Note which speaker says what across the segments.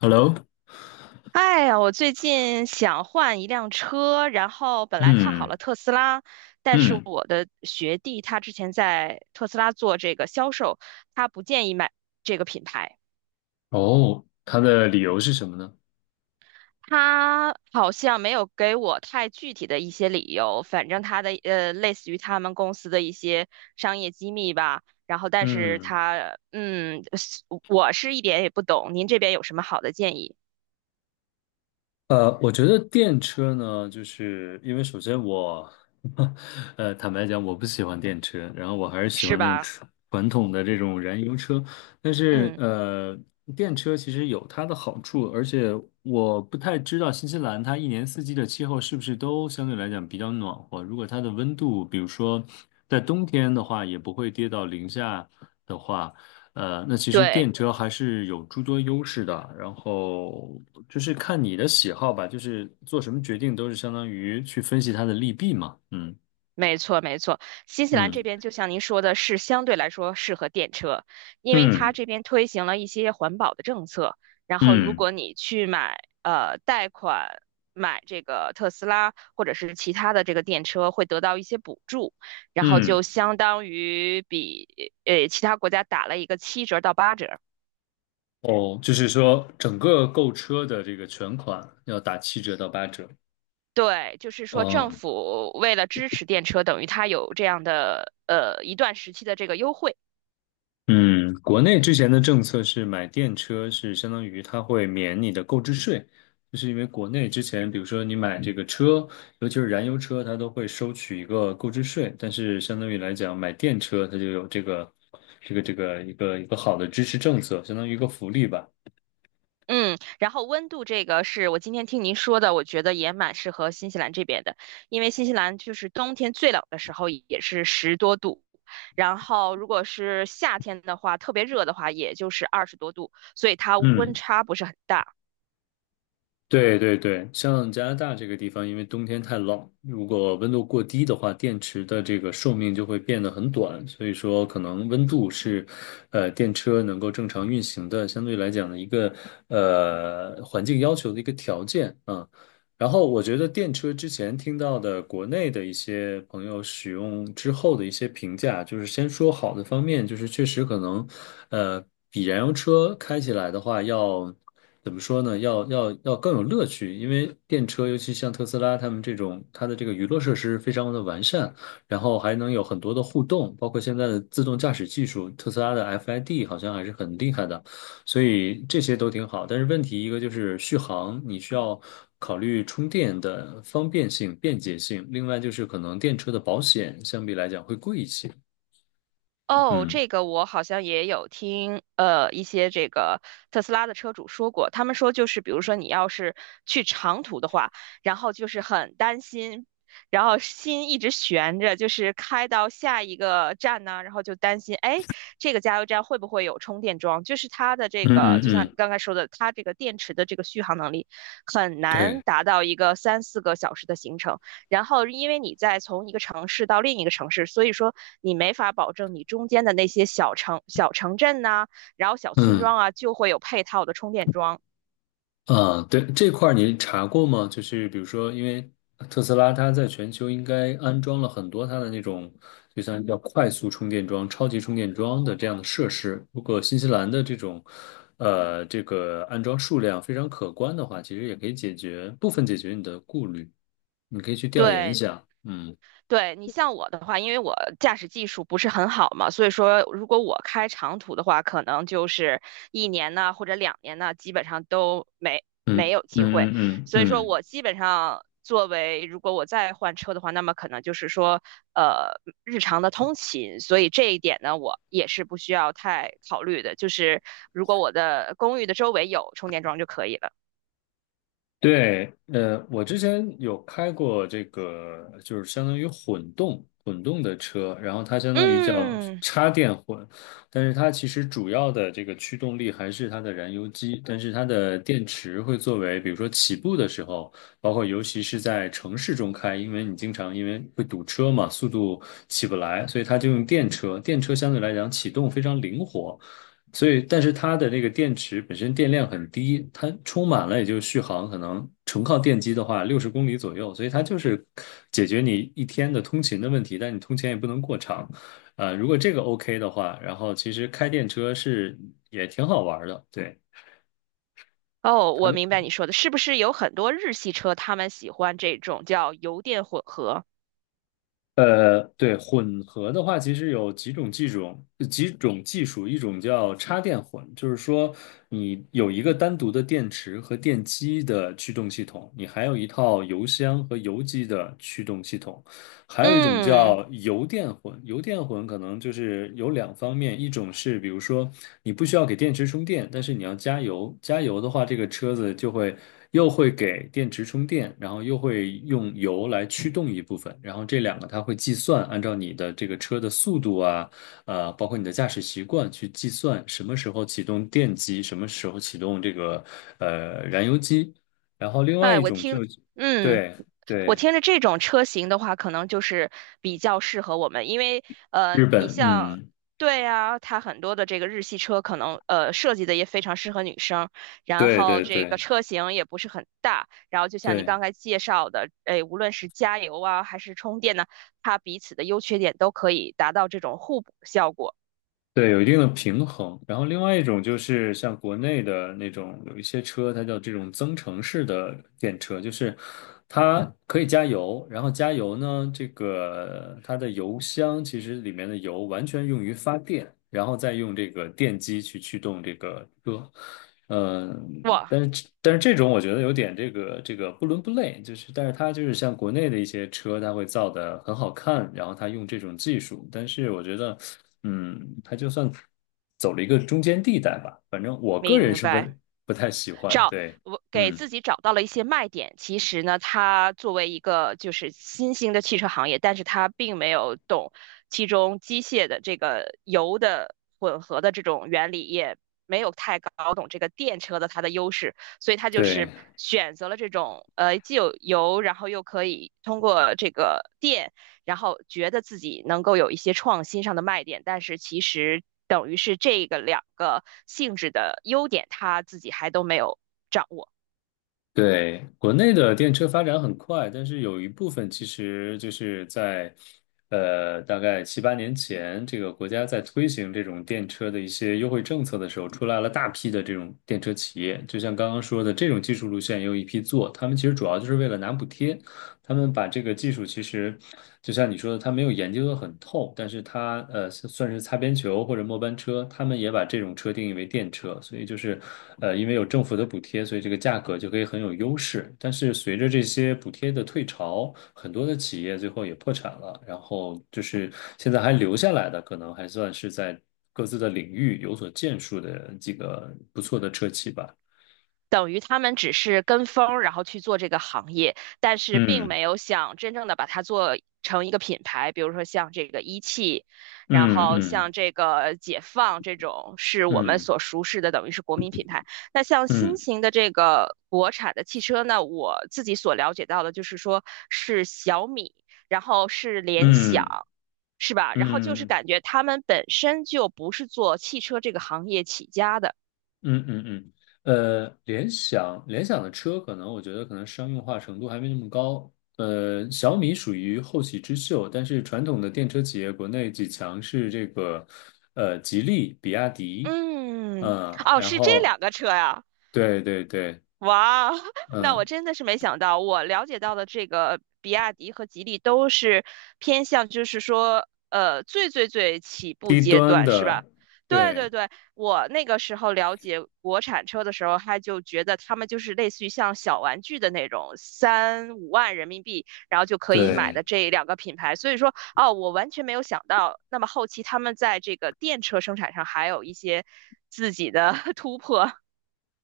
Speaker 1: Hello，
Speaker 2: 哎呀，我最近想换一辆车，然后本来看好
Speaker 1: 嗯
Speaker 2: 了特斯拉，但是
Speaker 1: 嗯，
Speaker 2: 我的学弟他之前在特斯拉做这个销售，他不建议买这个品牌。
Speaker 1: 哦，它的理由是什么呢？
Speaker 2: 他好像没有给我太具体的一些理由，反正他的类似于他们公司的一些商业机密吧。然后但是
Speaker 1: 嗯，
Speaker 2: 他嗯，是我是一点也不懂，您这边有什么好的建议
Speaker 1: 我觉得电车呢，就是因为首先我，坦白讲，我不喜欢电车，然后我还是喜
Speaker 2: 是
Speaker 1: 欢那种
Speaker 2: 吧？
Speaker 1: 传统的这种燃油车，但是
Speaker 2: 嗯，
Speaker 1: 电车其实有它的好处，而且我不太知道新西兰它一年四季的气候是不是都相对来讲比较暖和，如果它的温度，比如说在冬天的话，也不会跌到零下。的话，那其实
Speaker 2: 对。
Speaker 1: 电车还是有诸多优势的，然后就是看你的喜好吧，就是做什么决定都是相当于去分析它的利弊嘛。嗯
Speaker 2: 没错，没错。新西兰这
Speaker 1: 嗯
Speaker 2: 边就像您说的，是相对来说适合电车，因为它
Speaker 1: 嗯
Speaker 2: 这边推行了一些环保的政策。然后，如
Speaker 1: 嗯
Speaker 2: 果你去贷款买这个特斯拉或者是其他的这个电车，会得到一些补助，然后
Speaker 1: 嗯，
Speaker 2: 就相当于比其他国家打了一个七折到八折。
Speaker 1: 哦，就是说整个购车的这个全款要打7折到8折。
Speaker 2: 对，就是说政
Speaker 1: 哦，
Speaker 2: 府为了支持电车，等于它有这样的一段时期的这个优惠。
Speaker 1: 嗯，国内之前的政策是买电车是相当于它会免你的购置税，就是因为国内之前，比如说你买这个车，尤其是燃油车，它都会收取一个购置税，但是相当于来讲，买电车它就有这个一个好的支持政策，相当于一个福利吧。
Speaker 2: 嗯，然后温度这个是我今天听您说的，我觉得也蛮适合新西兰这边的，因为新西兰就是冬天最冷的时候也是十多度，然后如果是夏天的话，特别热的话，也就是20多度，所以它温
Speaker 1: 嗯。
Speaker 2: 差不是很大。
Speaker 1: 对对对，像加拿大这个地方，因为冬天太冷，如果温度过低的话，电池的这个寿命就会变得很短，所以说可能温度是，电车能够正常运行的相对来讲的一个环境要求的一个条件啊。然后我觉得电车之前听到的国内的一些朋友使用之后的一些评价，就是先说好的方面，就是确实可能，呃，比燃油车开起来的话要怎么说呢？要更有乐趣，因为电车尤其像特斯拉他们这种，它的这个娱乐设施非常的完善，然后还能有很多的互动，包括现在的自动驾驶技术，特斯拉的 FID 好像还是很厉害的。所以这些都挺好，但是问题一个就是续航，你需要考虑充电的方便性、便捷性，另外就是可能电车的保险相比来讲会贵一些。
Speaker 2: 哦，
Speaker 1: 嗯
Speaker 2: 这个我好像也有听，一些这个特斯拉的车主说过，他们说就是，比如说你要是去长途的话，然后就是很担心，然后心一直悬着，就是开到下一个站呢，然后就担心，哎，这个加油站会不会有充电桩？就是它的这
Speaker 1: 嗯
Speaker 2: 个，
Speaker 1: 嗯
Speaker 2: 就像你
Speaker 1: 嗯，
Speaker 2: 刚才说的，它这个电池的这个续航能力很
Speaker 1: 对，
Speaker 2: 难达到一个三四个小时的行程。然后因为你在从一个城市到另一个城市，所以说你没法保证你中间的那些小城、小城镇呐、然后小村
Speaker 1: 嗯。
Speaker 2: 庄啊，就会有配套的充电桩。
Speaker 1: 啊，对，这块儿你查过吗？就是比如说，因为特斯拉它在全球应该安装了很多它的那种，就像叫快速充电桩、超级充电桩的这样的设施。如果新西兰的这种，这个安装数量非常可观的话，其实也可以解决部分解决你的顾虑。你可以去调研一
Speaker 2: 对，
Speaker 1: 下。嗯
Speaker 2: 对你像我的话，因为我驾驶技术不是很好嘛，所以说如果我开长途的话，可能就是一年呢或者两年呢，基本上都没没
Speaker 1: 嗯
Speaker 2: 有
Speaker 1: 嗯
Speaker 2: 机会。
Speaker 1: 嗯嗯嗯。
Speaker 2: 所以说
Speaker 1: 嗯
Speaker 2: 我基本上作为如果我再换车的话，那么可能就是说呃日常的通勤，所以这一点呢，我也是不需要太考虑的，就是如果我的公寓的周围有充电桩就可以了。
Speaker 1: 对，我之前有开过这个，就是相当于混动的车，然后它相当于叫
Speaker 2: 嗯。
Speaker 1: 插电混，但是它其实主要的这个驱动力还是它的燃油机，但是它的电池会作为，比如说起步的时候，包括尤其是在城市中开，因为你经常因为会堵车嘛，速度起不来，所以它就用电车，电车相对来讲启动非常灵活。所以，但是它的那个电池本身电量很低，它充满了也就续航可能纯靠电机的话，60公里左右，所以它就是解决你一天的通勤的问题，但你通勤也不能过长，啊、如果这个 OK 的话，然后其实开电车是也挺好玩的，对。
Speaker 2: 哦，
Speaker 1: 它
Speaker 2: 我
Speaker 1: 的。
Speaker 2: 明白你说的，是不是有很多日系车他们喜欢这种叫油电混合？
Speaker 1: 对，混合的话，其实有几种技术，一种叫插电混，就是说你有一个单独的电池和电机的驱动系统，你还有一套油箱和油机的驱动系统。还有一种
Speaker 2: 嗯，
Speaker 1: 叫油电混，油电混可能就是有两方面，一种是比如说你不需要给电池充电，但是你要加油，加油的话，这个车子就会又会给电池充电，然后又会用油来驱动一部分，然后这两个它会计算，按照你的这个车的速度啊，包括你的驾驶习惯去计算什么时候启动电机，什么时候启动这个燃油机，然后另外
Speaker 2: 哎，
Speaker 1: 一种就
Speaker 2: 嗯，
Speaker 1: 对
Speaker 2: 我
Speaker 1: 对
Speaker 2: 听着这种车型的话，可能就是比较适合我们，因为
Speaker 1: 日
Speaker 2: 你
Speaker 1: 本，
Speaker 2: 像，
Speaker 1: 嗯。
Speaker 2: 对啊，它很多的这个日系车可能设计的也非常适合女生，然
Speaker 1: 对
Speaker 2: 后
Speaker 1: 对
Speaker 2: 这个
Speaker 1: 对
Speaker 2: 车型也不是很大，然后就像你
Speaker 1: 对
Speaker 2: 刚才介绍的，哎，无论是加油啊还是充电呢，它彼此的优缺点都可以达到这种互补效果。
Speaker 1: 对，有一定的平衡。然后另外一种就是像国内的那种，有一些车它叫这种增程式的电车，就是它可以加油，然后加油呢，这个它的油箱其实里面的油完全用于发电，然后再用这个电机去驱动这个车。嗯，
Speaker 2: 哇，
Speaker 1: 但是这种我觉得有点这个不伦不类，就是但是它就是像国内的一些车，它会造的很好看，然后它用这种技术，但是我觉得，嗯，它就算走了一个中间地带吧，反正我个人
Speaker 2: 明
Speaker 1: 是
Speaker 2: 白，
Speaker 1: 不太喜欢，
Speaker 2: 找
Speaker 1: 对，
Speaker 2: 我给
Speaker 1: 嗯，
Speaker 2: 自己找到了一些卖点。其实呢，它作为一个就是新兴的汽车行业，但是它并没有懂其中机械的这个油的混合的这种原理，也没有太搞懂这个电车的它的优势，所以它就是
Speaker 1: 对。
Speaker 2: 选择了这种既有油，然后又可以通过这个然后觉得自己能够有一些创新上的卖点，但是其实等于是这个两个性质的优点，他自己还都没有掌握。
Speaker 1: 对，国内的电车发展很快，但是有一部分其实就是在，大概7、8年前，这个国家在推行这种电车的一些优惠政策的时候，出来了大批的这种电车企业。就像刚刚说的，这种技术路线也有一批做，他们其实主要就是为了拿补贴，他们把这个技术其实，就像你说的，他没有研究的很透，但是他算是擦边球或者末班车，他们也把这种车定义为电车，所以就是因为有政府的补贴，所以这个价格就可以很有优势。但是随着这些补贴的退潮，很多的企业最后也破产了，然后就是现在还留下来的，可能还算是在各自的领域有所建树的几个不错的车企吧。
Speaker 2: 等于他们只是跟风然后去做这个行业，但是并没有想真正的把它做成一个品牌，比如说像这个一汽，然
Speaker 1: 嗯
Speaker 2: 后
Speaker 1: 嗯
Speaker 2: 像这个解放这种是我们
Speaker 1: 嗯
Speaker 2: 所熟识的，等于是国民品牌。那像新
Speaker 1: 嗯
Speaker 2: 型的这个国产的汽车呢，我自己所了解到的就是说是小米，然后是
Speaker 1: 嗯
Speaker 2: 联
Speaker 1: 嗯
Speaker 2: 想。
Speaker 1: 嗯。
Speaker 2: 是吧？然后就
Speaker 1: 嗯
Speaker 2: 是
Speaker 1: 嗯
Speaker 2: 感觉他们本身就不是做汽车这个行业起家的，
Speaker 1: 嗯嗯嗯，联想的车可能我觉得可能商用化程度还没那么高。小米属于后起之秀，但是传统的电车企业国内几强是这个，吉利、比亚迪，
Speaker 2: 嗯，
Speaker 1: 嗯，嗯，
Speaker 2: 哦，
Speaker 1: 然
Speaker 2: 是这
Speaker 1: 后
Speaker 2: 两个车呀。
Speaker 1: 对对对，
Speaker 2: 哇，那我
Speaker 1: 嗯，
Speaker 2: 真的是没想到，我了解到的这个比亚迪和吉利都是偏向，就是说，最最最起步
Speaker 1: 低
Speaker 2: 阶
Speaker 1: 端
Speaker 2: 段，是
Speaker 1: 的，
Speaker 2: 吧？对
Speaker 1: 对
Speaker 2: 对对，我那个时候了解国产车的时候，他就觉得他们就是类似于像小玩具的那种，三五万人民币，然后就可以买的
Speaker 1: 对。
Speaker 2: 这两个品牌。所以说，哦，我完全没有想到，那么后期他们在这个电车生产上还有一些自己的 突破。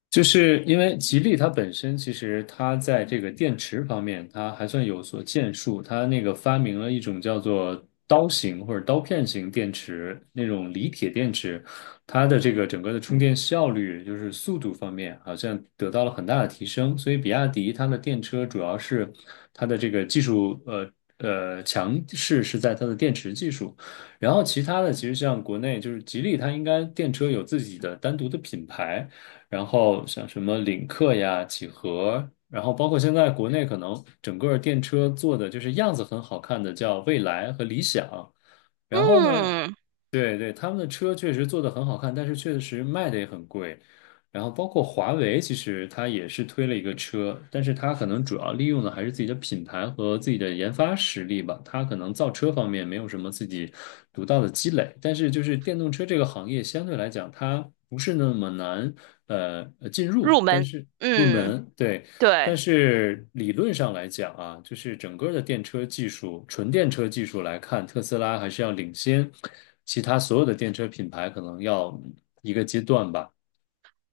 Speaker 1: 就是因为吉利它本身其实它在这个电池方面，它还算有所建树。它那个发明了一种叫做刀型或者刀片型电池，那种锂铁电池，它的这个整个的充电效率，就是速度方面，好像得到了很大的提升。所以比亚迪它的电车主要是它的这个技术，强势是在它的电池技术。然后其他的，其实像国内就是吉利，它应该电车有自己的单独的品牌。然后像什么领克呀、几何，然后包括现在国内可能整个电车做的就是样子很好看的，叫蔚来和理想。然后呢，
Speaker 2: 嗯，
Speaker 1: 对对，他们的车确实做的很好看，但是确实卖的也很贵。然后包括华为，其实它也是推了一个车，但是它可能主要利用的还是自己的品牌和自己的研发实力吧。它可能造车方面没有什么自己独到的积累，但是就是电动车这个行业相对来讲，它不是那么难进入，
Speaker 2: 入
Speaker 1: 但
Speaker 2: 门，
Speaker 1: 是入
Speaker 2: 嗯，
Speaker 1: 门，对。但
Speaker 2: 对。
Speaker 1: 是理论上来讲啊，就是整个的电车技术，纯电车技术来看，特斯拉还是要领先其他所有的电车品牌，可能要一个阶段吧。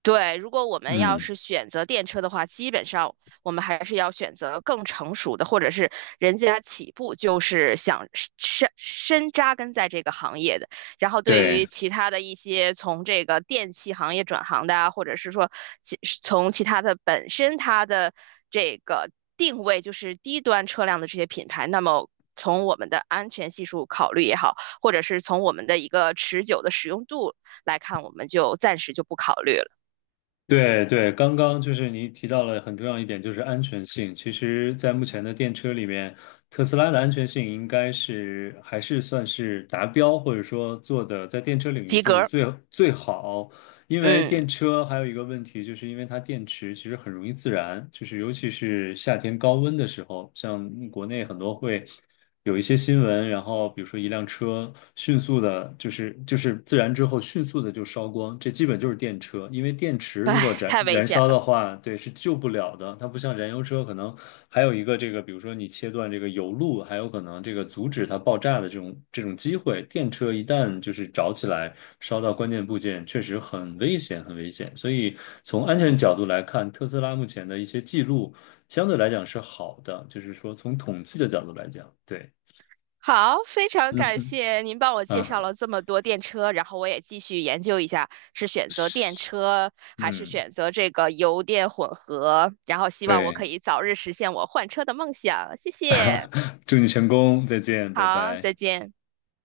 Speaker 2: 对，如果我们要
Speaker 1: 嗯，
Speaker 2: 是选择电车的话，基本上我们还是要选择更成熟的，或者是人家起步就是想深深扎根在这个行业的。然后对
Speaker 1: 对。
Speaker 2: 于其他的一些从这个电器行业转行的啊，或者是说从其他的本身它的这个定位就是低端车辆的这些品牌，那么从我们的安全系数考虑也好，或者是从我们的一个持久的使用度来看，我们就暂时就不考虑了。
Speaker 1: 对对，刚刚就是你提到了很重要一点，就是安全性。其实，在目前的电车里面，特斯拉的安全性应该是还是算是达标，或者说做的在电车领域
Speaker 2: 及
Speaker 1: 做的
Speaker 2: 格。
Speaker 1: 最最好。因为
Speaker 2: 嗯，
Speaker 1: 电车还有一个问题，就是因为它电池其实很容易自燃，就是尤其是夏天高温的时候，像国内很多会。有一些新闻，然后比如说一辆车迅速的，就是自燃之后迅速的就烧光，这基本就是电车，因为电池如果
Speaker 2: 哎，
Speaker 1: 燃
Speaker 2: 太危
Speaker 1: 燃
Speaker 2: 险
Speaker 1: 烧的
Speaker 2: 了。
Speaker 1: 话，对，是救不了的。它不像燃油车，可能还有一个这个，比如说你切断这个油路，还有可能这个阻止它爆炸的这种机会。电车一旦就是着起来，烧到关键部件，确实很危险，很危险。所以从安全角度来看，特斯拉目前的一些记录相对来讲是好的，就是说从统计的角度来讲，对。
Speaker 2: 好，非常
Speaker 1: 嗯
Speaker 2: 感
Speaker 1: 哼，
Speaker 2: 谢您帮我介绍
Speaker 1: 啊，
Speaker 2: 了这么多电车，然后我也继续研究一下是选择电
Speaker 1: 是，
Speaker 2: 车还是
Speaker 1: 嗯，
Speaker 2: 选择这个油电混合，然后希望我可
Speaker 1: 对，
Speaker 2: 以早日实现我换车的梦想。谢谢，
Speaker 1: 祝你成功，再见，拜
Speaker 2: 好，
Speaker 1: 拜。
Speaker 2: 再见。